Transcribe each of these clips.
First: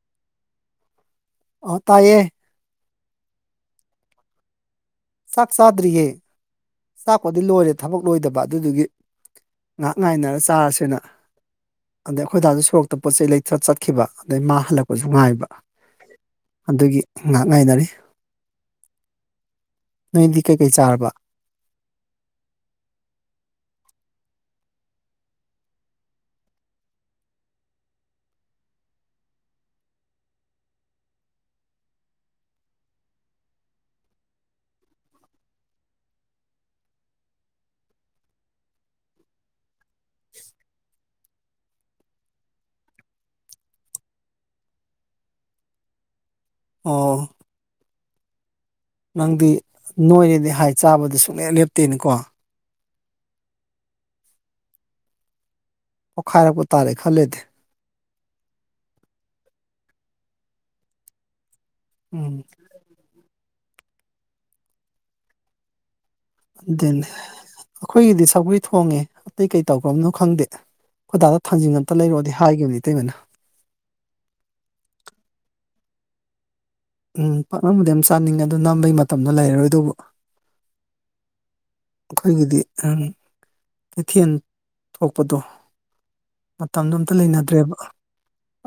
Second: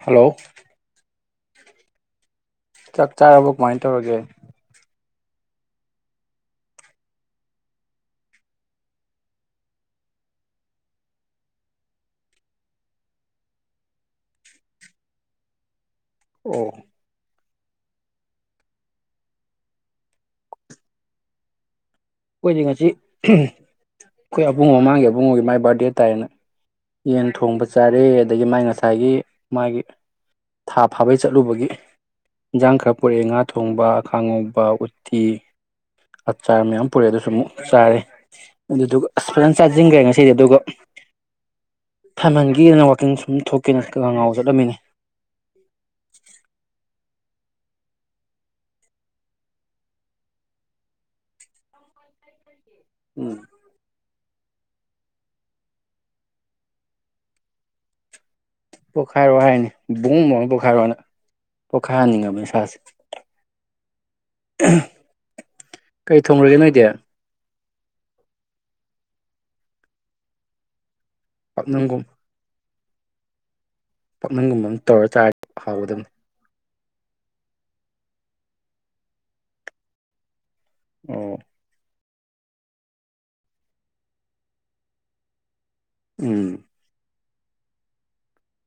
hello ꯑꯇꯥꯌꯦꯦ ꯆꯥꯛ ꯆꯥꯔꯕꯣ ꯀꯃꯥꯏꯅ ꯇꯧꯔꯒꯦ ꯁꯥꯛ ꯁꯥꯊꯔꯤꯌꯦ ꯆꯥꯛꯄꯣꯗꯤ ꯂꯣꯏꯔꯦ ꯊꯕꯛ ꯂꯣꯏꯗꯕ ꯑꯗꯨꯗꯨꯒꯤ ꯉꯥꯏꯍꯥꯛ ꯉꯥꯏꯅꯔ ꯆꯥꯔꯁꯦꯅ ꯑꯗꯩ ꯑꯩꯈꯣꯏꯗꯥꯥꯁꯨ ꯁꯣꯔꯣꯛꯇ ꯄꯣꯠ ꯆꯩ ꯂꯩꯊ ꯆꯠꯈꯤꯕ ꯑꯗꯩ ꯃꯥ ꯍꯜꯂꯛꯄꯁꯨ ꯉꯥꯏꯕ ꯑꯣ ꯑꯗꯨꯒꯤ ꯉꯍꯥꯛ ꯉꯥꯏꯅꯔꯤ ꯅꯣꯏꯗꯤ ꯀꯩꯀꯩ ꯆꯥꯔꯕ ꯑꯩꯈꯣꯏꯗꯤ ꯉꯁꯤ ꯑꯩꯈꯣꯏ ꯑꯕꯨꯡ ꯃꯃꯥꯡꯒꯤ ꯑꯕꯨꯡꯉꯣꯒꯤ ꯃꯥꯏ ꯕꯥꯔꯗꯦ ꯇꯥꯏꯌꯦꯅ ꯌꯦꯟ ꯊꯣꯡꯕ ꯆꯥꯔꯦ ꯑꯗꯒꯤ ꯃꯥꯒꯤ ꯉꯁꯥꯏꯒꯤ ꯃꯥꯒꯤ ꯊꯥ ꯐꯥꯕꯩ ꯆꯠꯂꯨꯕꯒꯤ ꯏꯟꯁꯥꯡ ꯈꯔ ꯄꯨꯔꯛꯑꯦ ꯉꯥ ꯊꯣꯡꯕ ꯈꯥꯉꯧꯕ ꯎꯠꯇꯤ ꯑꯆꯥꯔ ꯃꯌꯥꯝ ꯄꯨꯔꯦ ꯑꯗꯨꯁꯨ ꯑꯃꯨꯛ ꯆꯥꯔꯦ ꯑꯗꯨꯗꯨꯒ ꯑꯁ ꯐꯖꯅ ꯆꯥꯁꯤꯟꯈ꯭ꯔꯦ ꯉꯁꯤꯗꯤ ꯑꯗꯨꯒ ꯊꯥꯏꯃꯟꯒꯤꯅ ꯋꯥꯋꯥꯛꯀꯤꯡ ꯁꯨꯝ ꯊꯣꯛꯀꯦꯅ ꯈꯉꯥꯎ ꯆꯠꯂꯝꯃꯤꯅꯤ [unintelligible] ꯑꯣ ꯅꯪꯗꯤ ꯅꯣꯏꯅꯦꯗꯤ ꯍꯥꯏ ꯆꯥꯕꯗ ꯁꯨꯡꯂꯌꯥ ꯂꯦꯞꯇꯦꯅꯤꯀꯣ ꯎꯝ ꯄꯣꯛꯈꯥꯏꯔꯛꯄ ꯇꯥꯔꯦ ꯈꯜꯂꯦꯗꯤ ꯄꯣꯈꯥꯏꯔꯣ ꯍꯥꯏꯅꯤ ꯕꯣꯕ ꯑꯃ ꯄꯣꯈꯥꯏꯔꯣꯑꯣꯅ ꯎꯝ ꯄꯣꯈꯥꯏꯍꯟꯅꯤꯡꯉꯕꯅꯤ ꯏꯁꯥꯁꯦ [unintelligible] ꯅꯣꯏꯗꯤ ꯗꯦꯟ ꯑꯩꯈꯣꯏꯒꯤꯗꯤ ꯁꯒꯔꯤ ꯊꯣꯡꯉꯦ ꯑꯇꯩ ꯀꯩ ꯇꯧꯈ꯭ꯔꯕꯅꯣ ꯈꯪꯗꯦ ꯍꯣꯏꯗꯥꯗ ꯊꯥꯡꯖꯤꯟ ꯑꯝꯇ ꯄꯥꯛꯅꯝꯒꯨꯝ ꯂꯩꯔꯣꯑꯣꯗꯤ ꯍꯥꯏꯈꯤꯕꯅꯤ ꯏꯇꯩꯃꯅ ꯄꯥꯛꯅꯝꯒꯨꯝꯕ ꯑꯃ ꯇꯧꯔ ꯆꯥꯔꯗꯤ ꯍꯥꯎꯒꯗꯕꯅꯤ ꯎꯝ ꯄꯥꯛꯅꯕꯨꯗꯤ ꯌꯥꯝ ꯆꯥꯅꯤꯡꯉꯦ ꯑꯗꯨ ꯅꯝꯕꯩ ꯃꯇꯝꯗꯣ ꯂꯩꯔꯔꯣꯏꯗꯧꯕ ꯑꯣ ꯑꯩꯈꯣꯏꯒꯤꯗꯤ ꯀꯩꯊꯦꯜ ꯊꯣꯛꯄꯗꯣ ꯎꯝ ꯑꯇ ꯂꯩꯅꯗ꯭ꯔꯦꯕ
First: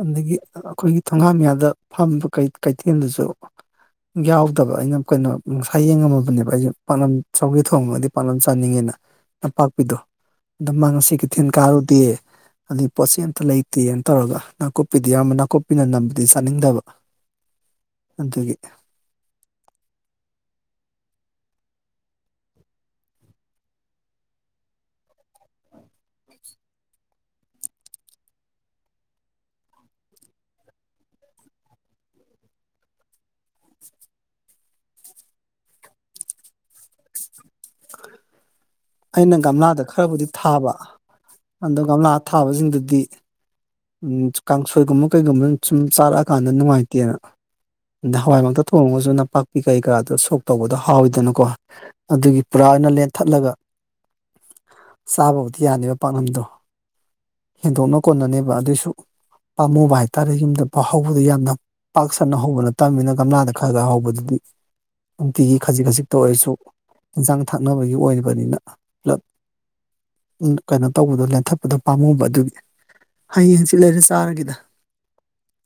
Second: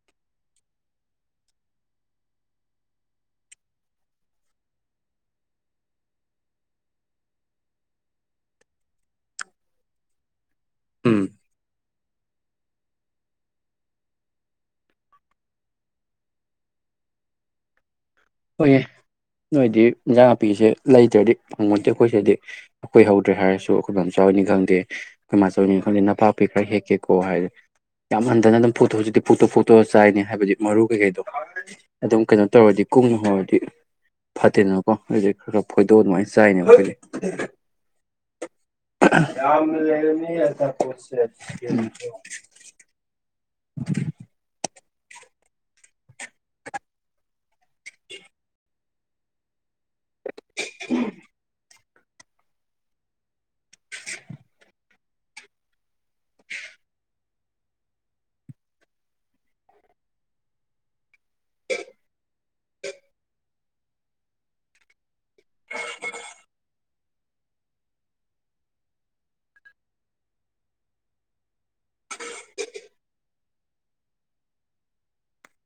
ꯑꯗꯒꯤ ꯑꯩꯈꯣꯏꯒꯤ ꯊꯣꯡꯒꯥꯃꯤꯌꯥꯗ ꯐꯥꯝꯝꯕ ꯀꯩꯊꯦꯜꯗꯨꯁꯨ ꯌꯥꯎꯗꯕ ꯑꯩꯅ ꯀꯩꯅꯣ ꯉꯅꯨꯡꯁꯥ ꯌꯦꯡꯉꯝꯃꯕꯅꯦꯕ ꯑꯩꯁꯦ ꯄꯥꯛꯅꯝ ꯆꯧꯒ ꯊꯣꯡꯉꯗꯤ ꯅꯄ ꯆꯥꯅꯤꯡꯉꯦꯅ ꯅꯄꯥꯛꯄꯤꯗꯣ ꯑꯗ ꯃꯥ ꯉꯁꯤ ꯎꯝ ꯀꯩꯊꯦꯜ ꯀꯥꯔꯨꯗꯦ ꯑꯩ ꯄꯣꯠꯁꯤ ꯑꯝꯇ ꯂꯩꯇꯦꯅ ꯇꯧꯔꯒ ꯅꯥꯀꯨꯞꯄꯤꯗꯤ ꯑꯌꯥꯝꯕ ꯅꯥꯀꯨꯞꯄꯤꯅ ꯅꯝꯕꯗꯤ ꯆꯥꯅꯤꯡꯗꯕ [inaudible] ꯑꯗꯨꯒꯤ ꯍꯣꯏꯌꯦꯦ ꯅꯣꯏꯗꯤ ꯏꯟꯖꯥꯡ ꯅꯨꯄꯤꯁꯦ ꯂꯩꯇ꯭ꯔꯗꯤ ꯐꯪꯉꯣꯟꯗꯦ ꯑꯩꯈꯣꯏꯁꯗꯤ ꯑꯩꯈꯣꯏ ꯍꯧꯗ꯭ꯔꯦ ꯍꯥꯏꯔꯁꯨ ꯑꯩꯈꯣꯏ ꯃꯝꯆꯥꯅꯤ ꯈꯪꯗꯦ ꯃꯥꯆꯧꯅꯤ ꯈꯦ ꯅꯄꯥꯛꯄꯤ ꯈꯔ ꯍꯦꯛꯀꯦꯀꯣ ꯍꯥꯏꯔꯦ ꯌꯥꯝ ꯍꯟꯊꯅ ꯑꯗꯨꯝ ꯄꯨꯛꯇꯣꯛ ꯍꯧꯖꯤꯛꯇꯤ ꯄꯨꯛꯇꯣꯛ ꯄꯨꯨꯛꯇꯣꯛꯑ ꯆꯥꯏꯅꯤ ꯍꯥꯏꯕꯗꯤ ꯃꯔꯨ ꯀꯩꯀꯩꯗꯣ ꯑꯗꯨꯝ ꯀꯩꯅꯣ ꯇꯧꯔꯗꯤ ꯀꯨꯝꯃꯍꯗꯤ ꯐꯠꯇꯦꯅꯀꯣ ꯑꯗꯨꯗꯤ ꯈꯔ ꯈꯔ ꯐꯣꯏꯗꯣꯛ ꯑꯗꯨꯃꯥꯏꯅ ꯆꯥꯏꯅꯦꯕ ꯑꯩꯈꯣꯏꯗꯤ ꯑꯩꯅ ꯌꯥꯝꯅ ꯒꯝꯂꯥꯗ ꯈꯔꯕꯨꯗꯤ ꯂꯩꯔꯝꯃꯤ ꯊꯥꯕ ꯑꯆꯥꯄꯣꯠꯁꯦ ꯑꯗꯣ ꯎꯝ ꯒꯝꯂꯥ ꯊꯥꯕꯁꯤꯡꯗꯨꯗꯤ ꯎ ꯀꯥꯡꯁꯣꯏꯒꯨꯝꯕ ꯀꯩꯒꯨꯝꯕ ꯁꯨꯝ ꯆꯥꯔꯛꯑꯀꯥꯟꯗ ꯅꯨꯡꯉꯥꯏꯇꯦꯅ ꯑꯗ ꯍꯋꯥꯏꯃꯛꯇ ꯊꯣꯡꯉꯒꯁꯨ ꯅꯄꯥꯛꯄꯤ ꯀꯩ ꯀꯔꯥꯗꯣ ꯁꯣꯛ ꯇꯧꯕꯗꯣ ꯍꯥꯎꯋꯤꯗꯅꯀꯣ ꯑꯗꯨꯒꯤ ꯄꯨꯔꯥ ꯑꯣꯏꯅ ꯂꯦꯟꯊꯠꯂꯒ ꯆꯥꯕꯕꯨꯗꯤ ꯌꯥꯅꯦꯕ ꯄꯥꯛꯅꯗꯣ ꯍꯦꯟꯗꯣꯛꯅ ꯀꯣꯟꯅꯅꯦꯕ ꯑꯗꯨꯏꯁꯨ ꯄꯥꯝꯃꯨꯕ ꯍꯥꯏꯇꯥꯔꯦ ꯌꯨꯝꯗ ꯄꯥ ꯍꯧꯕꯗ ꯌꯥꯝꯅ ꯄꯥꯛ ꯁꯟꯅ ꯍꯧꯕꯅ ꯇꯝꯃꯤꯅ ꯀꯝꯂꯥꯗ ꯈꯔ ꯈꯔ ꯍꯧꯕꯗꯨꯗꯤ ꯅꯨꯡꯇꯤꯒꯤ ꯈꯖꯤꯛ ꯈꯖꯤꯛꯇ ꯑꯣꯏꯔꯁꯨ ꯏꯟꯁꯥꯡ ꯊꯛꯅꯕꯒꯤ ꯑꯣꯏꯕꯅꯤꯅ ꯄꯨꯂꯞ ꯀꯩꯅꯣ ꯇꯧꯕꯗꯣ ꯂꯦꯟꯊꯠꯄꯗꯣ ꯄꯥꯝꯃꯨꯕ ꯑꯗꯨꯒꯤ ꯍꯌꯦꯡ ꯍꯪꯆꯤꯠ ꯂꯩꯔꯦ ꯆꯥꯔꯒꯦꯗ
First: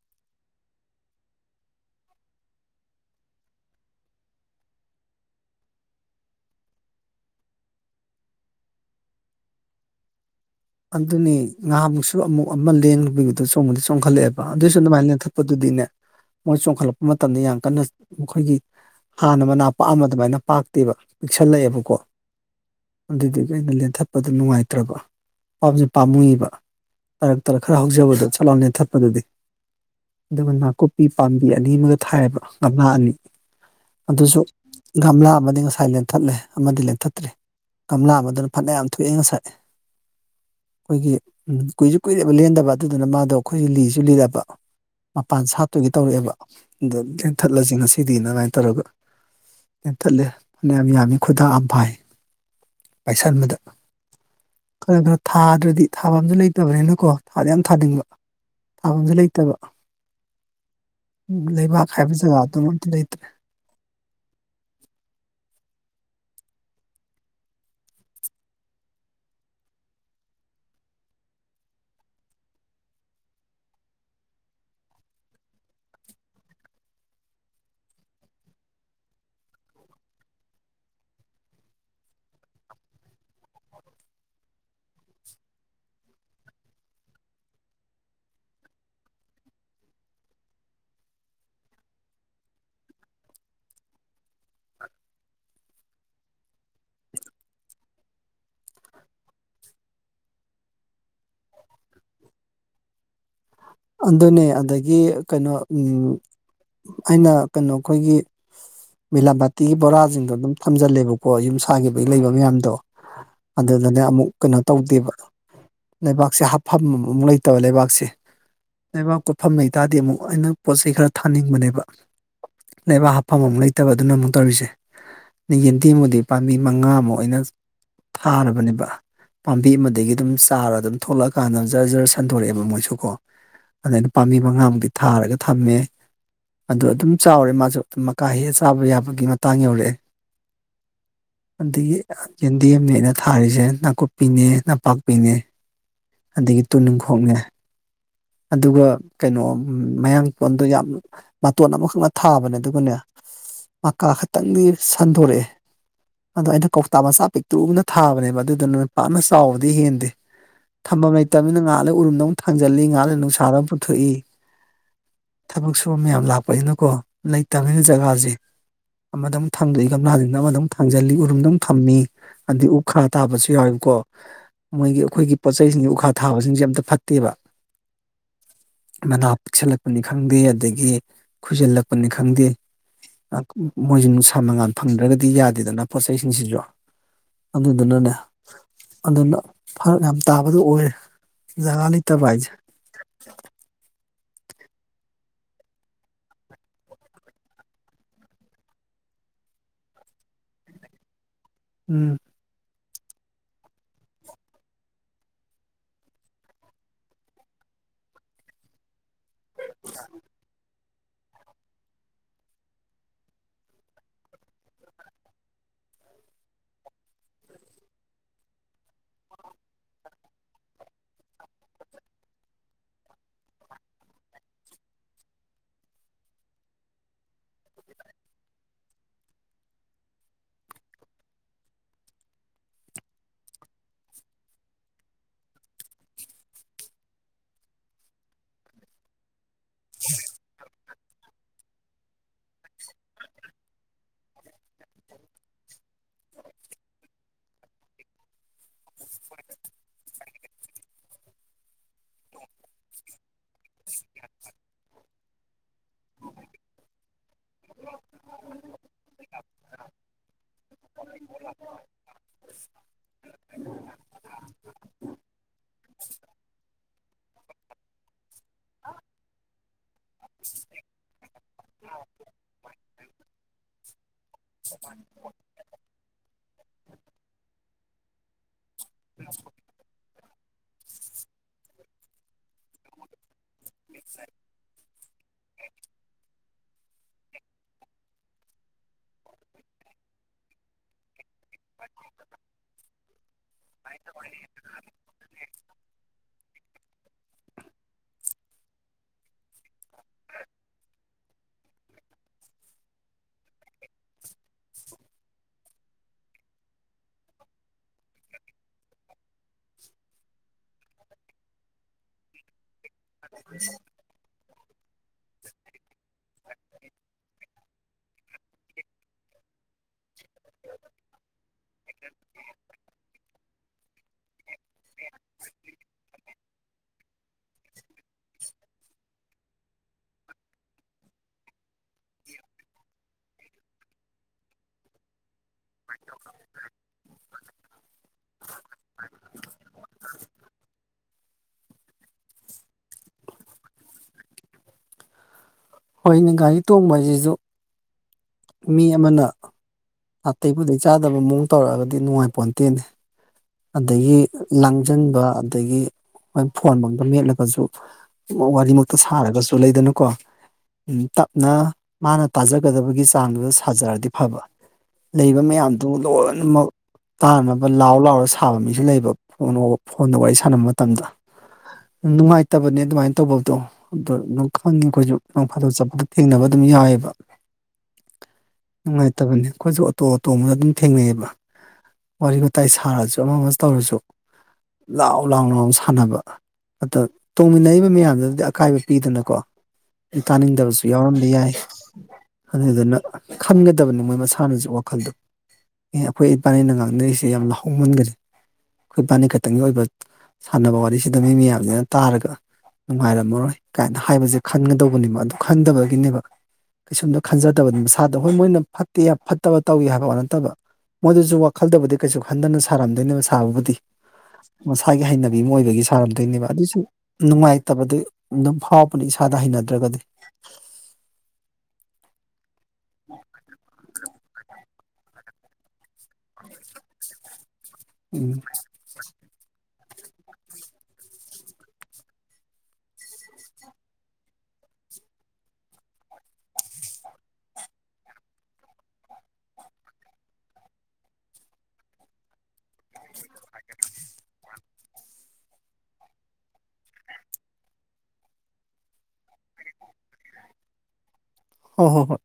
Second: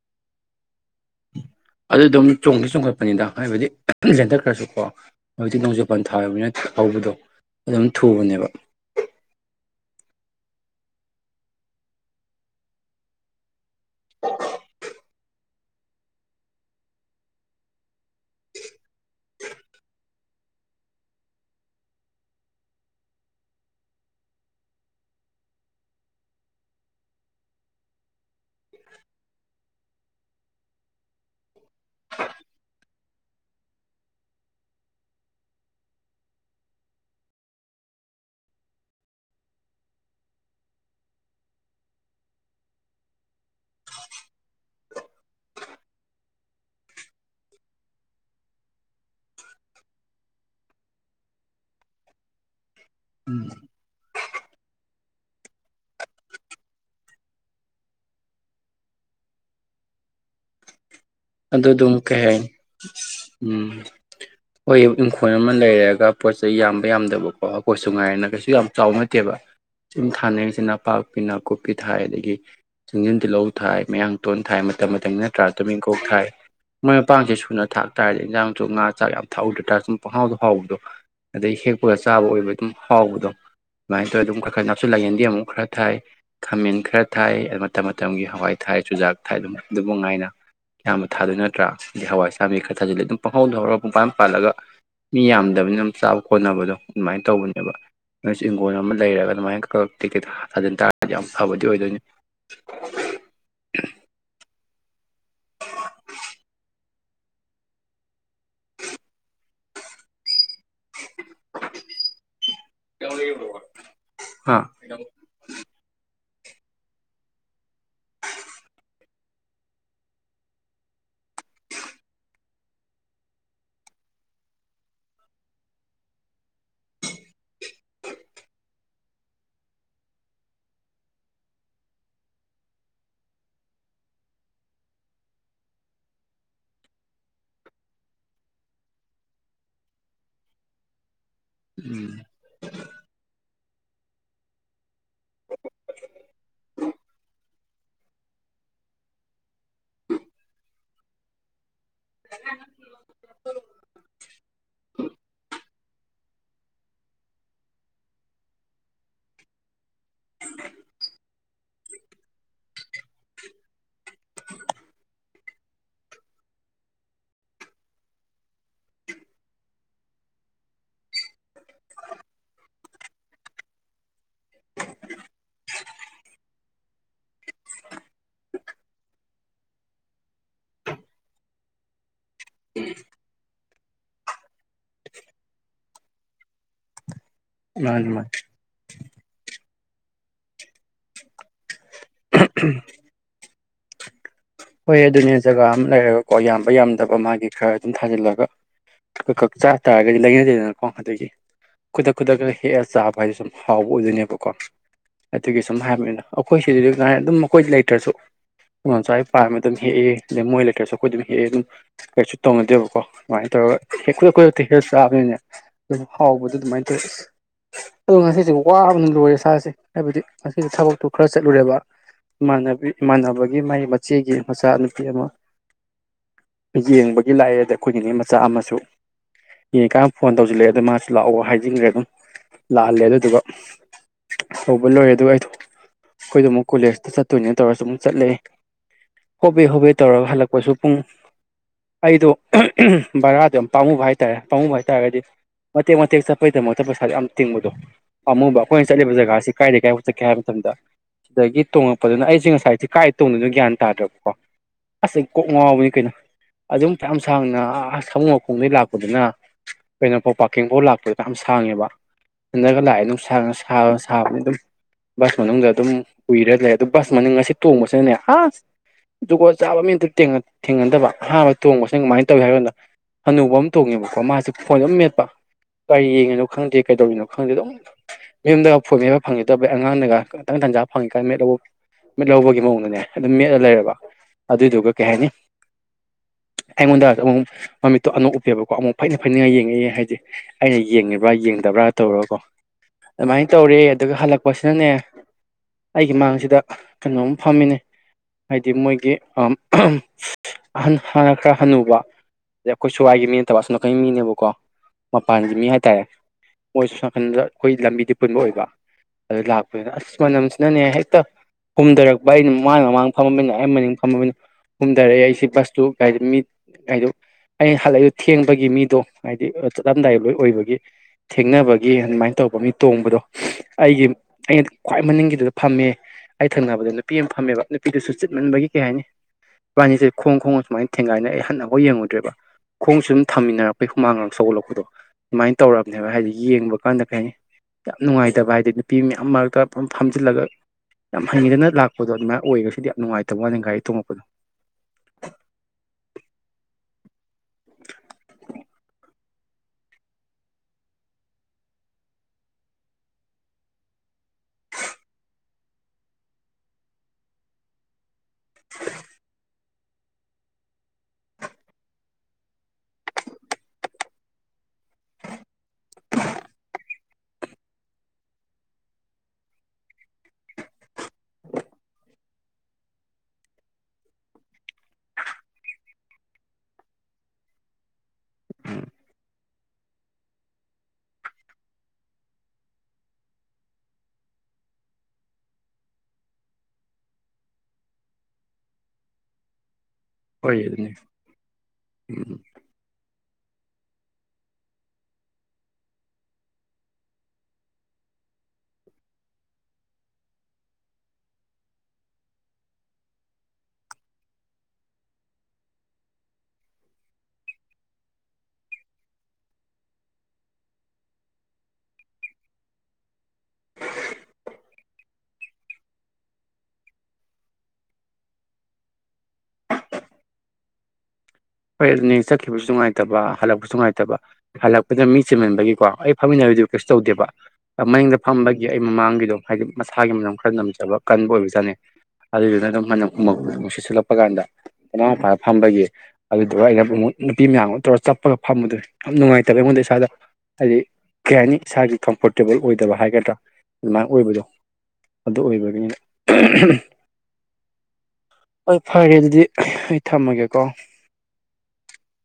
[unintelligible] ꯑꯗꯨ ꯑꯗꯨꯝ ꯆꯣꯡꯗꯤ ꯆꯣꯡꯈꯠꯄꯅꯤꯗ ꯍꯥꯏꯕꯗꯤ ꯂꯦꯟꯇꯛ ꯈꯔꯁꯨꯀꯣ ꯍꯥꯏꯕꯗꯤ ꯅꯣꯡꯖꯨꯄꯥꯟ ꯊꯥꯕꯅꯤꯅ ꯍꯧꯕꯗꯣ ꯑꯗꯨꯝ ꯊꯨꯕꯅꯦꯕ ꯑꯗꯨꯅꯤ ꯉꯍꯥꯃꯨꯛꯁꯨ ꯑꯃꯨꯛ ꯑꯃ ꯂꯦꯡꯕꯤꯗꯨꯗ ꯆꯣꯡꯕꯗ ꯆꯣꯡꯈꯠꯂꯛꯑꯦꯕ ꯑꯗꯨꯏꯁꯨ ꯑꯗꯨꯃꯥꯏꯅ ꯑꯄꯗꯨꯗꯤꯅꯦ ꯃꯣꯏ ꯆꯣꯡꯈꯠꯂꯛꯄ ꯃꯇꯝꯗ ꯌꯥꯝ ꯀꯟꯅ ꯃꯈꯣꯏꯒꯤ ꯍꯥꯟꯅ ꯃꯅꯥ ꯄꯥꯛꯑ ꯑꯃ ꯑꯗꯨꯃꯥꯏꯅ ꯄꯥꯛꯇꯦꯕ ꯄꯤꯛꯁꯜꯂꯛꯑꯦꯕꯀꯣ ꯑꯗꯨꯗꯨꯗꯒꯤ ꯑꯩꯅ ꯂꯦꯟꯊꯠꯄꯗꯨ ꯅꯨꯡꯉꯥꯏꯇ꯭ꯔꯕ ꯄꯝꯁꯦ ꯄꯥꯝꯃꯨꯏꯕ ꯇꯔ ꯇꯔꯛ ꯈꯔ ꯍꯧꯖꯕꯗ ꯆꯠꯂꯥꯎꯅꯦꯦꯊꯠꯄꯗꯗꯤ ꯑꯗꯨꯒ ꯅꯥꯀꯨꯞꯄꯤ ꯄꯥꯝꯕꯤ ꯑꯅꯤ ꯑꯃꯒ ꯊꯥꯏꯌꯦꯕ ꯀꯪꯂꯅꯥꯥ ꯑꯅꯤ ꯑꯗꯨꯁꯨ ꯒꯝꯂꯥ ꯑꯃꯗꯤ ꯉꯁꯥꯏ ꯂꯦꯟꯊꯠꯂꯦ ꯑꯃꯗꯤ ꯂꯦꯟꯊꯠꯇ꯭ꯔꯤ ꯀꯪꯂꯂꯥ ꯑꯃꯗꯨꯅ ꯐꯅ ꯌꯥꯝ ꯊꯣꯛꯑꯦꯅ ꯁꯛꯑꯦ ꯑꯩꯈꯣꯏꯒꯤ ꯀꯨꯏꯁꯨ ꯀꯨꯏꯗꯕ ꯂꯦꯟꯗꯕ ꯑꯗꯨꯗꯨꯅ ꯃꯥꯗꯣ ꯑꯩꯈꯣꯏꯁꯨ ꯂꯤꯁꯨ ꯂꯤꯄ ꯃꯄꯥꯟ ꯁꯥꯠꯇꯨꯒꯤ ꯇꯧꯔꯛꯑꯦꯕ ꯑ ꯂꯦꯟꯊꯠꯂꯁꯤ ꯉꯁꯤꯗꯤ ꯑꯗꯨꯃꯥꯏꯅ ꯇꯧꯔꯒ ꯇꯦꯟꯊꯠꯂꯦ ꯐꯅ ꯌꯥꯝ ꯌꯥꯝꯃꯤ ꯈꯨꯗ ꯌꯥꯝ ꯐꯥꯏ ꯄꯥꯏꯁꯟꯕꯗ ꯈꯔ ꯈꯔ ꯊꯥꯗ꯭ꯔꯗꯤ ꯊꯥꯐꯝꯝꯁꯨ ꯂꯩꯇꯕꯅꯤꯅꯀꯣ ꯊꯥꯗ ꯌꯥꯝ ꯊꯥꯅꯤꯡꯕ ꯊꯥꯐꯝꯁꯨ ꯂꯩꯇꯕ [inaudible] ꯎꯝ, ꯂꯩꯕꯥꯛ ꯑꯗꯨꯗꯨꯝ ꯍꯥꯏꯕ ꯀꯩ ꯍꯥꯏꯅꯤ ꯖꯒꯥꯗꯨꯃ ꯑꯝꯇ ꯂꯩꯇ꯭ꯔꯦ ꯍꯣꯏ ꯏꯪꯈꯣꯜ ꯑꯃ ꯂꯩꯔꯒ ꯄꯣꯠ ꯆꯩ ꯌꯥꯝꯕ ꯌꯥꯝꯗꯕꯀꯣ ꯀꯣꯏꯠꯁꯨ ꯉꯥꯏꯔꯅ ꯀꯩꯁꯨ ꯌꯥꯝ ꯆꯥꯎ ꯅꯠꯇꯦꯕ ꯁꯨꯝ ꯊꯥꯅꯩꯔꯤꯁꯤ ꯅꯄꯥꯛꯄꯤ ꯅꯥꯀꯨꯞꯄꯤ ꯊꯥꯏ ꯑꯗꯒꯤ ꯆꯤꯡꯖꯤꯟ ꯇꯤꯜꯍꯧ ꯊꯥꯏ ꯃꯌꯥꯡꯇꯣꯟ ꯊꯥꯏ ꯃꯇꯝ ꯃꯇꯝꯒꯤ ꯅꯠꯇ꯭ꯔꯥ ꯇꯨ ꯏꯀꯣꯛ ꯊꯥꯏ ꯃꯣꯏ ꯃꯄꯥꯡꯁꯦ ꯁꯨꯅ ꯊꯥꯛꯇꯥꯥꯔꯒꯗꯤ ꯌꯦꯟꯖꯥꯡꯁꯨ ꯉꯥ ꯆꯥꯛ ꯌꯥꯝ ꯊꯛꯍꯧꯗ ꯇꯥꯔꯦ ꯁꯨꯝ ꯄꯪꯍꯥꯎꯗꯣ ꯍꯥꯎꯕꯗꯣ ꯑꯗꯩ ꯍꯦꯛꯄꯒ ꯆꯥꯕ ꯑꯣꯏꯕ ꯑꯗꯨꯝ ꯍꯥꯎꯕꯗꯣ ꯑꯗꯨꯨꯃꯥꯏꯅ ꯇꯧꯔꯦ ꯑꯗꯨꯝ ꯈꯔ ꯈꯔ ꯅꯥꯞꯁꯨ ꯂꯥꯏꯌꯦꯟꯗꯤ ꯑꯃꯨꯛ ꯈꯔ ꯊꯥꯏ ꯈꯥꯃꯦꯟ ꯈꯔ ꯊꯥꯏ ꯑ ꯃꯇꯝ ꯃꯇꯝꯒꯤ ꯍꯋꯥꯏ ꯊꯥꯏ ꯊꯥꯏ ꯆꯨꯖꯥꯛ ꯊꯥꯏ ꯑꯗꯨꯝ ꯑꯗꯨꯕꯨ ꯉꯥꯏꯅ ꯌꯥꯝꯌꯥꯝꯕ ꯊꯥꯗꯣꯏ ꯅꯠꯇ꯭ꯔꯥ ꯍꯥꯏꯗꯤ ꯍꯋꯥꯏ ꯆꯥꯕꯤ ꯈꯔ ꯊꯥꯖꯤꯜꯂꯦ ꯑꯗꯨꯝ ꯄꯪꯍꯧꯗ ꯍꯧꯧꯔꯒ ꯄꯨꯡꯄꯝ ꯄꯠꯂꯒ ꯃꯤ ꯌꯥꯝꯗꯕꯅ ꯆꯥꯕ ꯈꯣꯠꯅꯕꯗꯣ ꯑꯗꯨꯃꯥꯏꯅ ꯇꯧꯕꯅꯦꯕ ꯅꯣꯏꯁꯨ ꯏꯤꯡꯈꯣꯜ ꯑꯃ ꯂꯩꯔꯒ ꯑꯗꯨꯃꯥꯏꯅ ꯇꯤꯀꯦꯠꯇ ꯍꯥ ꯊꯥꯖꯤꯟ ꯇꯥꯔꯒꯗꯤ ꯌꯥꯝ ꯐꯕꯗꯤ ꯑꯣꯏꯗꯣꯏꯅꯤ [inaudible] ꯑꯗꯨꯗꯅꯦ ꯑꯗꯒꯤ ꯒꯤ ꯀꯩꯅꯣ ꯑꯩꯅ ꯀꯩꯅꯣ ꯑꯩꯈꯣꯏꯒꯤ ꯃꯤꯂꯥꯕꯥꯇꯤꯒꯤ ꯕꯣꯔꯥꯁꯤꯡꯗꯣ ꯑꯗꯨꯝ ꯊꯝꯖꯤꯜꯂꯦꯕꯀꯣ ꯌꯨꯝ ꯁꯥꯈꯤꯕꯒꯤ ꯂꯩꯕ ꯃꯌꯥꯝꯗꯣ ꯑꯗꯨꯗꯅꯦ ꯑꯃꯨꯛ ꯍꯥ ꯀꯩꯅꯣ ꯇꯧꯗꯦꯕ ꯂꯩꯕꯥꯛꯁꯦ ꯍꯥꯞꯐꯝꯃꯨꯛ ꯂꯩꯇꯕ ꯂꯩꯕꯥꯛꯁꯦ ꯂꯩꯕꯥꯛ ꯄꯣꯠꯐꯝ ꯂꯩꯇꯥꯔꯗꯤ ꯑꯃꯨꯛ ꯑꯩꯅ ꯄꯣꯠ ꯆꯩꯩ ꯈꯔ ꯊꯥꯅꯤꯡꯕꯅꯦꯕ ꯂꯩꯕꯥꯛ ꯍꯥꯞꯐꯝ ꯑꯃꯨꯛ ꯂꯩꯇꯕ ꯑꯗꯨꯅ ꯑꯃꯨꯛ ꯇꯧꯔꯤꯁꯦ ꯌꯦꯟꯗꯦꯝꯃꯨꯗꯤ ꯄꯥꯝꯕꯤ ꯃꯉꯥ ꯑꯃꯨ ꯑꯣꯏꯅ ꯊꯥꯔꯕꯅꯦꯕ ꯄꯥꯝꯕꯤ ꯑꯃꯗꯒꯤ ꯑꯗꯨꯝ ꯆꯥꯔ ꯑꯗꯨꯝ ꯊ ꯊꯣꯛꯂꯛꯑꯀꯥꯟꯗ ꯖꯔ ꯖꯔ ꯁꯟꯗꯣꯔꯛꯑꯦꯕ ꯃꯣꯏꯁꯨ ꯀꯣ ꯑꯗ ꯑꯩꯅ ꯄꯥꯝꯕꯤ ꯃꯉꯥꯃꯨꯛꯇꯤ ꯊꯥꯔꯒ ꯊꯝꯃꯦ ꯑꯗꯨ ꯑꯗꯨꯝ ꯆꯥꯎꯔꯦ ꯃꯥꯁꯨꯝ ꯃꯀꯥ ꯍꯦꯛꯑ ꯆꯥꯕ ꯌꯥꯕꯒꯤ ꯃꯇꯥꯡ ꯌꯧꯔꯛꯑꯦ [inaudible] ꯑꯗꯒꯤ ꯎꯝ ꯌꯦꯟꯗꯦꯝꯅꯦ ꯑꯩꯅ ꯊꯥꯔꯤꯁꯦ ꯅꯥꯀꯨꯞꯄꯤꯅꯦ ꯅꯄꯥꯛꯄꯤꯅꯦ ꯑꯗꯒꯤ ꯇꯨꯅꯤꯡꯈꯣꯛꯅꯦ ꯑꯗꯨꯒ ꯀꯩꯅꯣ ꯃꯌꯥꯡ ꯇꯣꯟꯗꯣ ꯌꯥꯝ ꯃꯇꯣꯟ ꯑꯃꯈꯛꯅ ꯊꯥꯕꯅꯦ ꯑꯗꯨꯒꯅꯦ ꯃꯀꯥ ꯈꯛꯇꯪꯗꯤ ꯁꯟꯗꯣꯔꯛꯑꯦ ꯑꯗꯣ ꯑꯩꯅ ꯀꯧꯇꯥ ꯃꯆꯥ ꯄꯤꯛꯇꯨꯅ ꯊꯥꯕꯅꯦꯕ ꯑꯗꯨꯗꯨ ꯅꯣꯏꯠ ꯄꯥꯛꯅ ꯆꯥꯎꯕꯗꯤ ꯍꯦꯟꯗꯦ ꯊꯝꯐꯝ ꯂꯩꯇꯕꯅꯤꯅ ꯉꯥꯏꯍꯥꯛꯂ ꯎꯔꯨꯝꯗ ꯑꯃꯨ ꯊꯥꯡꯖꯜꯂꯤ ꯉꯍꯥꯛꯂ ꯅꯨꯡꯁꯥꯗ ꯑꯃ ꯄꯨꯊꯣꯛꯏ ꯊꯕꯛ ꯁꯨꯕ ꯃꯌꯥꯝ ꯂꯥꯛꯄꯅꯤꯅꯀꯣ ꯂꯩꯇꯕꯅꯤꯅ ꯖꯒꯥꯁꯦ ꯑꯃ ꯑꯗꯨꯝ ꯊꯥꯡꯗꯣꯛꯏ ꯒꯝꯂꯥꯁꯤꯡꯅ ꯑꯃ ꯑꯗꯨꯝ ꯊꯥꯡꯖꯤꯜꯂꯤ ꯎꯔꯨꯝ ꯑꯗꯨꯝ ꯊꯝꯃꯤ ꯑꯗꯩ ꯎꯛ ꯈꯥ ꯇꯥꯕꯁꯨ ꯌꯥꯎꯋꯤ ꯀꯣ ꯃꯣꯏꯒꯤ ꯑꯩꯈꯣꯏꯒꯤ ꯄꯣꯠꯁꯤꯡ ꯎꯈꯥ ꯊꯥꯕꯁꯤꯡꯁꯦ ꯑꯝꯇ ꯐꯠꯇꯦꯕ ꯃꯅꯥ ꯄꯤꯛꯁꯜꯂꯛꯄꯅꯤ ꯈꯪꯗꯦ ꯑꯗꯒꯤ ꯈꯨꯖꯤꯜꯂꯛꯄꯅꯤ ꯈꯪꯗꯦ ꯈꯪ ꯃꯣꯏꯁꯨ ꯅꯨꯡꯁꯥ ꯃꯉꯥꯟ ꯐꯪꯗ꯭ꯔꯒꯗꯤ ꯌꯥꯗꯦꯗꯅ ꯄꯣꯠ ꯆꯩꯁꯤꯡꯁꯤꯁꯨ ꯃꯥꯅꯤ ꯑꯗꯨꯗꯨꯅꯅꯦ ꯃꯥꯅꯤ ꯑꯗꯨꯅ ꯐꯔꯛ ꯌꯥꯝ ꯇꯥꯕꯗꯨ ꯑꯣꯏꯔꯦ ꯖꯒꯥ ꯂꯩ ꯇꯕꯥꯏꯖ ꯎꯝ ꯍꯣꯏ ꯑꯗꯨꯅꯦ ꯖꯒꯥ ꯑꯃ ꯂꯩꯔꯒꯀꯣ ꯌꯥꯝꯕ ꯌꯥꯝꯗꯕ ꯃꯥꯒꯤ ꯈꯔ ꯑꯗꯨꯝ ꯊꯥꯖꯤꯜꯂꯒ ꯀꯛ ꯆꯥ ꯇꯥꯔꯒꯗꯤ ꯂꯩꯅꯗꯦꯗꯅꯀꯣ ꯑꯗꯨꯒꯤ ꯎꯝ ꯈꯨꯗꯛ ꯈꯨꯗꯛꯀ ꯍꯦꯛꯑ ꯆꯥꯕ ꯍꯥꯏꯁꯦ ꯁꯨꯝ ꯍꯥꯎꯕ ꯑꯣꯏꯗꯣꯏꯅꯦꯕꯀꯣ ꯑꯗꯨꯒꯤ ꯁꯨꯝ ꯍꯥꯏꯕꯅꯤꯅ ꯑꯩꯈꯣꯏ ꯁꯤꯗꯗꯤ ꯀꯥꯏ ꯑꯗꯨꯝ ꯃꯈꯣꯏ ꯂꯩꯇ꯭ꯔꯁꯨ ꯉꯣꯝ ꯆ ꯄꯥꯝꯃꯦ ꯑꯗꯨꯝ ꯍꯦꯛ ꯑꯦ ꯃꯣꯏ ꯂꯩꯇ꯭ꯔꯦ ꯑꯩꯈꯣꯏ ꯑꯗꯨꯝ ꯍꯦꯛ ꯑꯗꯨꯝ ꯀꯩꯁꯨ ꯇꯧꯅꯗꯦꯕꯀꯣ ꯑꯗꯨꯃꯥꯏꯅ ꯇꯧꯔꯒ ꯈꯨꯗꯛ ꯈꯨꯗꯛꯇ ꯍꯦꯛꯑ ꯆꯥꯕꯅꯤꯅꯅꯦ ꯍꯥꯎꯕꯗ ꯑꯗꯨꯃꯥꯏꯅ ꯇꯧꯋ ꯑꯗꯣ ꯉꯁꯤꯁꯦ ꯋꯥꯕꯅ ꯂꯣꯏꯔꯦ ꯁꯥꯥꯁꯦ ꯍꯥꯏꯕꯗꯤ ꯉꯁꯤꯁꯦ ꯊꯕꯛꯇꯨ ꯈꯔ ꯆꯠꯂꯨꯔꯦꯕ ꯏꯃꯥꯟꯅꯕꯤ ꯏꯃꯥꯟꯅꯕꯒꯤ ꯃꯥꯒꯤ ꯃꯆꯦꯒꯤ ꯃꯆꯥꯅꯨꯄꯤ ꯑꯃ ꯌꯦꯡꯕꯒꯤ ꯂꯥꯛꯑꯦꯗ ꯑꯩꯈꯣꯏꯒꯤꯅꯦ ꯃꯆꯥ ꯑꯃꯁꯨ ꯌꯦꯡꯉꯀꯥꯟ ꯐꯣꯟ ꯇꯧꯁꯤꯜꯂꯛꯑꯦ ꯑꯗꯣ ꯃꯥꯁꯨ ꯂꯥꯛꯑꯣ ꯍꯥꯏꯖꯤꯟꯈ꯭ꯔꯦ ꯑꯗꯨꯝ ꯂꯥꯛꯍꯜꯂꯦ ꯑꯗꯨꯗꯨꯒ ꯍꯧꯕ ꯂꯣꯏꯔꯦ ꯑꯗꯨꯒ ꯑꯩꯗ ꯑꯩꯈꯣꯏꯗ ꯑꯃꯨꯛ ꯀꯣꯂꯦꯖꯇ ꯆꯠꯇꯣꯏꯅꯦ ꯇꯧꯔꯁꯨ ꯑꯃꯨꯛ ꯆꯠꯂꯑꯦ ꯍꯣꯕꯦ ꯍꯣꯕꯦ ꯇꯧꯔ ꯍꯜꯂꯛꯄꯁꯨ ꯄꯨꯡ ꯑꯩꯗꯣ ꯚꯔꯥꯗ ꯌꯥꯝ ꯄꯥꯝꯃꯨꯕ ꯍꯥꯏꯇꯥꯔꯦ ꯄꯥꯝꯃꯨꯕ ꯍꯥꯏꯇꯥꯥꯔꯒꯗꯤ ꯃꯇꯦꯛ ꯃꯇꯦꯛ ꯆꯠꯄꯩꯗꯃꯛꯇ ꯄꯩꯁꯥꯗ ꯌꯥꯝ ꯇꯤꯡꯕꯗꯣ ꯑꯃꯨꯕ ꯑꯩꯈꯣꯏꯅ ꯆꯠꯂꯤꯕ ꯖꯒꯥꯁꯤ ꯀꯥꯏꯗ ꯀꯥꯏ ꯆꯠꯀꯦ ꯍꯥꯏꯕ ꯃꯇꯝꯗ ꯁꯤꯗꯒꯤ ꯇꯣꯡꯉꯛꯄꯗꯨꯅ ꯑꯩꯁꯦ ꯉꯁꯥꯏꯁ ꯀꯥꯏ ꯇꯧꯅ ꯒ꯭ꯌꯥꯟ ꯇꯥꯗ꯭ꯔꯕꯀꯣ ꯑꯁ ꯑꯩ ꯀꯣꯛ ꯉꯥꯎꯕꯅꯤ ꯀꯩꯅꯣ ꯑꯗꯨꯛ ꯌꯥꯝ ꯁꯥꯡꯅ ꯑꯁ ꯊꯃꯨꯡ ꯃꯈꯣꯡꯗꯩ ꯂꯥꯛꯄꯗꯨꯅ ꯀꯩꯅꯄꯧ ꯄꯥꯀꯤꯡ ꯐꯥꯎ ꯂꯥꯛꯄꯗ ꯌꯥꯝ ꯁꯥꯡꯉꯦꯕ ꯆꯟꯅꯒ ꯂꯥꯛꯑꯦ ꯑꯗꯨꯝ ꯁꯥꯕꯅꯤ ꯑꯗꯨꯝ ꯕꯁ ꯃꯅꯨꯡꯗ ꯑꯗꯨꯝ ꯀꯨꯏꯔ ꯂꯩ ꯑꯗꯨ ꯕꯁ ꯃꯅꯤꯡ ꯑꯁꯤ ꯇꯣꯡꯕꯁꯤꯅꯅꯦ ꯍꯥ ꯖꯨꯒꯣ ꯆꯥꯕ ꯃꯤ ꯑꯇ ꯊꯦꯡꯅꯟꯗꯕ ꯑꯍꯥꯟꯕ ꯊꯣꯡꯕꯁꯤꯅ ꯀꯃꯥꯏꯅ ꯇꯧꯏꯤ ꯍꯥꯏꯕꯗ ꯑꯅꯧꯕ ꯑꯃ ꯇꯣꯡꯉꯦꯕꯀꯣ ꯃꯥꯁꯦ ꯐꯣꯟ ꯑꯃ ꯃꯦꯠꯄ ꯀꯔꯤ ꯌꯦꯡꯉꯤꯅꯣ ꯈꯪꯗꯦ ꯀꯩꯗꯧꯔꯤꯅꯣ ꯈꯪꯗꯦ ꯑꯗꯨꯝ ꯌꯨꯝꯗ ꯐꯣꯏꯉꯕ ꯐꯪꯉꯗꯕꯩ ꯑꯉꯥꯡꯅꯒ ꯈꯇꯪ ꯇꯟꯖꯥ ꯐꯪꯉꯤꯀꯥꯏ ꯃꯦꯠꯍꯧꯕ ꯃꯦꯠꯍꯧꯕꯒꯤ ꯃꯑꯣꯡꯗꯅꯦ ꯑꯗꯨꯝ ꯃꯦꯠꯂ ꯂꯩꯔꯕ ꯑꯗꯨꯏꯗꯨꯒ ꯀꯩ ꯍꯥꯏꯅꯤ ꯑꯩꯉꯣꯟꯗ ꯑꯃꯨꯛ ꯃꯃꯤꯠꯇꯣ ꯑꯅꯧ ꯎꯞꯄꯦꯕꯀꯣ ꯑꯃꯨꯛ ꯐꯅ ꯐꯩꯅꯅ ꯌꯦꯡꯉꯛꯑꯦ ꯍꯥꯏꯗꯤ ꯑꯩꯅ ꯌꯦꯡꯉꯤꯕ꯭ꯔꯥ ꯌꯦꯡꯗ ꯐꯠꯇꯕ꯭ꯔꯥ ꯇꯧꯔ ꯀꯣ ꯑꯗꯨꯃꯥꯏꯅ ꯇꯧꯔꯦ ꯑꯗꯨꯒ ꯍꯜꯂꯛꯄꯁꯤꯅꯅꯦ ꯑꯩꯒꯤ ꯃꯥꯡꯁꯤꯗ ꯀꯩꯅꯣꯝ ꯐꯝꯃꯤꯅꯦ ꯍꯥꯏꯗꯤ ꯃꯣꯏꯒꯤꯟ ꯍꯥꯟꯅ ꯈꯔ ꯍꯟꯅꯨꯕ ꯑꯗ ꯑꯩꯈꯣꯏ ꯁ꯭ꯋꯥꯏꯒꯤ ꯃꯤ ꯅꯠꯇꯕ ꯑꯁ ꯅꯥꯀꯩꯒꯤ ꯃꯤꯅꯦꯕꯀꯣ ꯃꯄꯥꯟꯒꯤ ꯃꯤ ꯍꯥꯏꯇꯥꯔꯦ ꯃꯣꯏꯁꯨ ꯅꯥꯀꯟꯗ ꯑꯩꯈꯣꯏ ꯂꯝꯕꯤꯗꯤ ꯄꯨꯟꯕ ꯑꯣꯏꯕ ꯑꯗꯨ ꯂꯥꯛꯄꯅꯤꯅ ꯑꯁ ꯃꯅꯝꯁꯤꯅꯅꯦ ꯍꯦꯛꯇ ꯍꯨꯝꯊꯔꯛꯄ ꯑ ꯃꯃꯥꯡ ꯃꯃꯥꯡꯗ ꯐꯝꯃꯃꯤꯅ ꯑꯌꯥꯝ ꯃꯅꯤꯡ ꯐꯝꯃꯃꯤꯅ ꯍꯨꯝꯊꯔꯛꯑꯦ ꯑꯩꯁꯤ ꯕꯁꯇꯨ ꯃꯤꯗ ꯑꯩꯅ ꯍꯜꯂꯛꯏꯗꯣ ꯊꯦꯡꯕꯒꯤ ꯃꯤꯗꯣ ꯍꯥꯏꯗꯤ ꯆꯠꯂꯝꯗꯥꯏꯗ ꯂꯣꯏ ꯑꯣꯏꯕꯒꯤ ꯊꯦꯡꯅꯕꯒꯤ ꯑꯗꯨꯃꯥꯏꯅ ꯇꯧ ꯑꯇꯧꯕ ꯃꯤ ꯇꯣꯡꯕꯗꯣ ꯑꯩꯒꯤ ꯑꯩꯅ ꯈ꯭ꯋꯥꯏ ꯃꯅꯤꯡꯒꯤꯗꯨꯗ ꯐꯝꯃꯦ ꯑꯩ ꯊꯪꯅꯕꯗ ꯅꯨꯄꯤ ꯑꯃ ꯊꯝꯃꯦꯕ ꯅꯨꯄꯤꯗꯨꯁꯨ ꯆꯤꯠ ꯃꯟꯕꯒꯤ ꯀꯩ ꯍꯥꯏꯅꯤ ꯏꯕꯥꯅꯤꯁꯦ ꯈꯣꯡ ꯈꯣꯡ ꯁꯨꯃꯥꯏꯅ ꯊꯦꯡꯒꯥꯏꯅ ꯑꯩ ꯍꯟꯅ ꯍꯐꯥꯎ ꯌꯦꯡꯉꯨꯗ꯭ꯔꯦꯕ ꯈꯣꯡꯁꯨ ꯑꯗꯨꯨꯝ ꯊꯝꯃꯤꯟꯅꯔꯛꯄꯩ ꯍꯨꯃꯥꯡ ꯁꯧꯒꯠꯂꯛꯄꯗꯣ ꯑꯗꯨꯃꯥꯏꯅ ꯇꯧꯔꯑꯅꯦꯕ ꯍꯥꯏꯗꯤ ꯌꯦꯡꯕ ꯀꯥꯟꯗ ꯀꯩ ꯍꯥꯏꯅꯤ ꯌꯥꯝ ꯅꯨꯡꯉꯥꯏꯇꯕ ꯍꯥꯏꯗꯤ ꯅꯨꯄꯤ ꯃꯌꯥꯝ ꯃꯔꯛꯇ ꯐꯝꯖꯤꯜꯂꯒ ꯌꯥꯝ ꯍꯩꯅꯤꯗꯅ ꯂꯥꯛꯄ ꯗꯣ ꯑꯗꯨꯃꯥꯏꯅ ꯑꯣꯏꯔꯒꯁꯤꯗꯤ ꯌꯥꯝ ꯅꯨꯡꯉꯥꯏꯇꯕ ꯋꯥꯅꯤ ꯉꯥꯏ ꯇꯣꯡꯉꯛꯄꯗꯣ ꯍꯣꯏꯅꯦ ꯘꯔꯤ ꯇꯣꯡꯕ ꯍꯥꯏꯁꯤꯁꯨ ꯃꯤ ꯑꯃꯅ ꯑꯇꯩꯕꯨꯗ ꯆꯥꯗꯕ ꯃꯑꯣꯡ ꯇꯧꯔꯛꯑꯒꯗꯤ ꯅꯨꯡꯉꯥꯏꯄꯣꯟꯇꯦꯅꯦ ꯑꯗꯒꯤ ꯂꯥꯡꯁꯤꯟꯕ ꯑꯗꯒꯤ ꯃꯣꯏ ꯐꯣꯟ ꯃꯗ ꯃꯦꯠꯂꯒꯁꯨ ꯋꯥꯔꯤꯃꯨꯛꯇ ꯁꯥꯔꯒꯁꯨ ꯂꯩꯗꯅꯨ ꯀꯣ ꯇꯞꯅ ꯃꯥꯅ ꯇꯥꯖꯒꯗꯕꯒꯤ ꯆꯥꯡꯗꯨꯗ ꯁꯥꯖꯔꯗꯤ ꯐꯕ ꯂꯩꯕ ꯃꯌꯥꯝꯗꯨ ꯂꯣꯏꯅꯃꯛ ꯇꯥꯅꯕ ꯂꯥꯎ ꯂꯥꯎꯔ ꯁꯥꯕ ꯃꯤꯁꯨ ꯂꯩꯕ ꯐꯣꯟꯕ ꯐꯣꯟꯗ ꯋꯥꯔꯤ ꯁꯥꯟꯅꯕ ꯃꯇꯝꯗ ꯅꯨꯡꯉꯥꯏꯇꯕꯅꯦ ꯑꯗꯨꯃꯥꯏꯅ ꯇꯧꯕꯗꯣ ꯑꯗꯨꯗꯣ ꯑꯗꯨꯝ ꯈꯪꯉꯦ ꯑꯩꯈꯣꯏꯁꯨ ꯈꯤꯪ ꯐꯥꯗꯣꯛ ꯆꯠꯄꯒ ꯊꯦꯡꯅꯕ ꯑꯗꯨꯝ ꯏꯕ [inaudible] ꯎꯝ ꯅꯨꯡꯉꯥꯏꯇꯕꯅꯦ ꯑꯩꯈꯣꯏꯁꯨ ꯑꯣꯇꯣ ꯑꯣꯇꯣ ꯑꯃꯗ ꯑꯗꯨꯝ ꯊꯦꯡꯅꯩꯕ ꯋꯥꯔꯤ ꯋꯥꯋꯇꯥꯏ ꯁꯥꯔꯁꯨ ꯑꯃ ꯑꯃ ꯇꯧꯔꯁꯨ ꯂꯥꯎ ꯂꯥꯎ ꯂ ꯑꯃ ꯁꯥꯟꯅꯕ ꯑꯗꯣ ꯇꯣꯡꯃꯤꯟꯅꯔꯤꯕ ꯃꯌꯥꯝꯗꯨꯗꯤ ꯑꯀꯥꯏꯕ ꯄꯤꯗꯅꯀꯣ ꯍꯣꯏ ꯇꯥꯅꯤꯡꯗꯕꯁꯨ ꯑꯗꯨꯅꯤ ꯌꯥꯎꯔꯝꯕ ꯌꯥꯏ ꯎꯝ ꯑꯗꯨꯗꯨꯅ ꯈꯟꯒꯗꯕꯅꯤ ꯃꯣꯏ ꯃꯁꯥꯅꯁꯨ ꯋꯥꯈꯜꯗꯣ ꯑꯦ ꯑꯩꯈꯣꯏ ꯏꯄꯥꯅꯤꯅ ꯉꯥꯡꯅꯔꯤꯁꯦ ꯌꯥꯝꯅ ꯂꯧꯍꯣꯡꯃꯟꯒꯅꯤ ꯑꯩꯈꯣꯏꯕꯥꯅꯤ ꯈꯛꯇꯪꯒꯤ ꯑꯣꯏꯕ ꯁꯥꯟꯅꯕ ꯋꯥꯔꯤꯁꯤꯗ ꯃꯤ ꯃꯌꯥꯝꯁꯤꯅ ꯇꯥꯔꯒ ꯅꯨꯡꯉꯥꯏꯔꯝꯃꯔꯣꯏ ꯀꯥꯏꯅ ꯍꯥꯏꯕꯁꯦ ꯈꯟꯒꯗꯧꯕꯅꯦꯕ ꯑꯗꯨ ꯈꯟꯗꯕꯒꯤꯅꯦꯕ ꯀꯩꯁꯨꯝꯗ ꯈꯟꯖꯗꯕꯗ ꯃꯁꯥꯗꯣ ꯍꯣꯏ ꯃꯣꯏꯅ ꯐꯠꯇꯦ ꯐꯠꯇꯕ ꯇꯧꯋꯤ ꯍꯥꯏꯕ ꯋꯥ ꯅꯠꯇꯕ ꯃꯣꯏꯗꯨꯁꯨ ꯋꯥꯈꯜꯗꯕꯨꯗꯤ ꯀꯩꯁꯨ ꯈꯟꯗꯅ ꯁꯥꯔꯝꯗꯣꯏꯅꯦꯕ ꯁꯥꯕꯕꯨꯗꯤ ꯃꯁꯥꯒꯤ ꯍꯩꯅꯕꯤ ꯑꯃ ꯑꯣꯏꯕꯒꯤ ꯁꯥꯔꯝꯗꯣꯏꯅꯦꯕ ꯑꯗꯨꯏꯁꯨ ꯅꯨꯡꯉꯥꯏꯇꯕꯗꯨ ꯑꯗꯨꯝ ꯐꯥꯎꯕꯅꯤ ꯏꯁꯥ ꯑꯗ ꯍꯩꯅꯗ꯭ꯔꯒꯗꯤ ꯍꯣꯏ ꯑꯗꯨꯅꯦ ꯆꯠꯈꯤꯕꯁꯨ ꯅꯨꯡꯉꯥꯏꯇꯕ ꯍꯜꯂꯛꯄꯁꯨ ꯅꯨꯡꯉꯥꯏꯇꯕ ꯑꯗꯨꯅ ꯃꯤ ꯆꯤꯟꯃꯟꯕꯒꯤꯀꯣ ꯑꯩ ꯐꯝꯃꯤꯟꯅꯕꯗꯤ ꯀ‌ꯦꯁꯨ ꯇꯧꯗꯦꯕ ꯃꯅꯤꯡꯗ ꯎꯝ ꯐꯝꯕꯒꯤ ꯑꯩ ꯃꯃꯥꯡꯒꯤꯗꯣ ꯍꯥꯏꯗꯤ ꯃꯁꯥꯒꯤ ꯃꯔꯅꯝ ꯈꯔ ꯅꯝꯖꯕ ꯀꯟꯕ ꯑꯣꯏꯕꯖꯥꯠꯅꯤ ꯑꯗꯨꯗꯨꯅ ꯑꯗꯨꯝ ꯍꯨꯃꯛ ꯃꯅꯝ ꯅꯨꯡꯁꯤꯠ ꯁꯤꯜꯂꯛꯄ ꯀꯥꯟꯗ ꯊꫭꯅꯥꯎ ꯃꯄꯥ ꯐꯝꯕꯒꯤ ꯑꯗꯨꯗꯨꯒ ꯑꯩꯅ ꯑꯃꯛ ꯅꯨꯄꯤ ꯃꯌꯥꯝ ꯑꯃ ꯇꯧꯔꯒ ꯆꯠꯄꯒ ꯐꯝꯕꯗꯨꯅꯤ ꯌꯥꯝ ꯅꯨꯡꯉꯥꯏꯇꯕ ꯑꯩꯉꯣꯟꯗ ꯏꯁꯥꯗ ꯍꯥꯏꯗꯤ ꯀꯩ ꯍꯥꯏꯅꯤ ꯏꯁꯥꯒꯤ ꯀꯝꯐꯣꯔꯇꯦꯕꯜ ꯑꯣꯏꯗꯕ ꯍꯥꯏꯒꯗ꯭ꯔꯥ ꯑꯗꯨꯃꯥꯏꯅ ꯑꯣꯏꯕꯗꯣ ꯑꯗꯨ ꯑꯣꯏꯕꯒꯤꯅꯤꯅ ꯍꯣꯏ ꯐꯔꯦ ꯑꯗꯨꯗꯤ ꯑꯩ ꯊꯝꯃꯒꯦꯀꯣ ꯍꫭ ꯍꯣꯏ ꯍꯣꯏ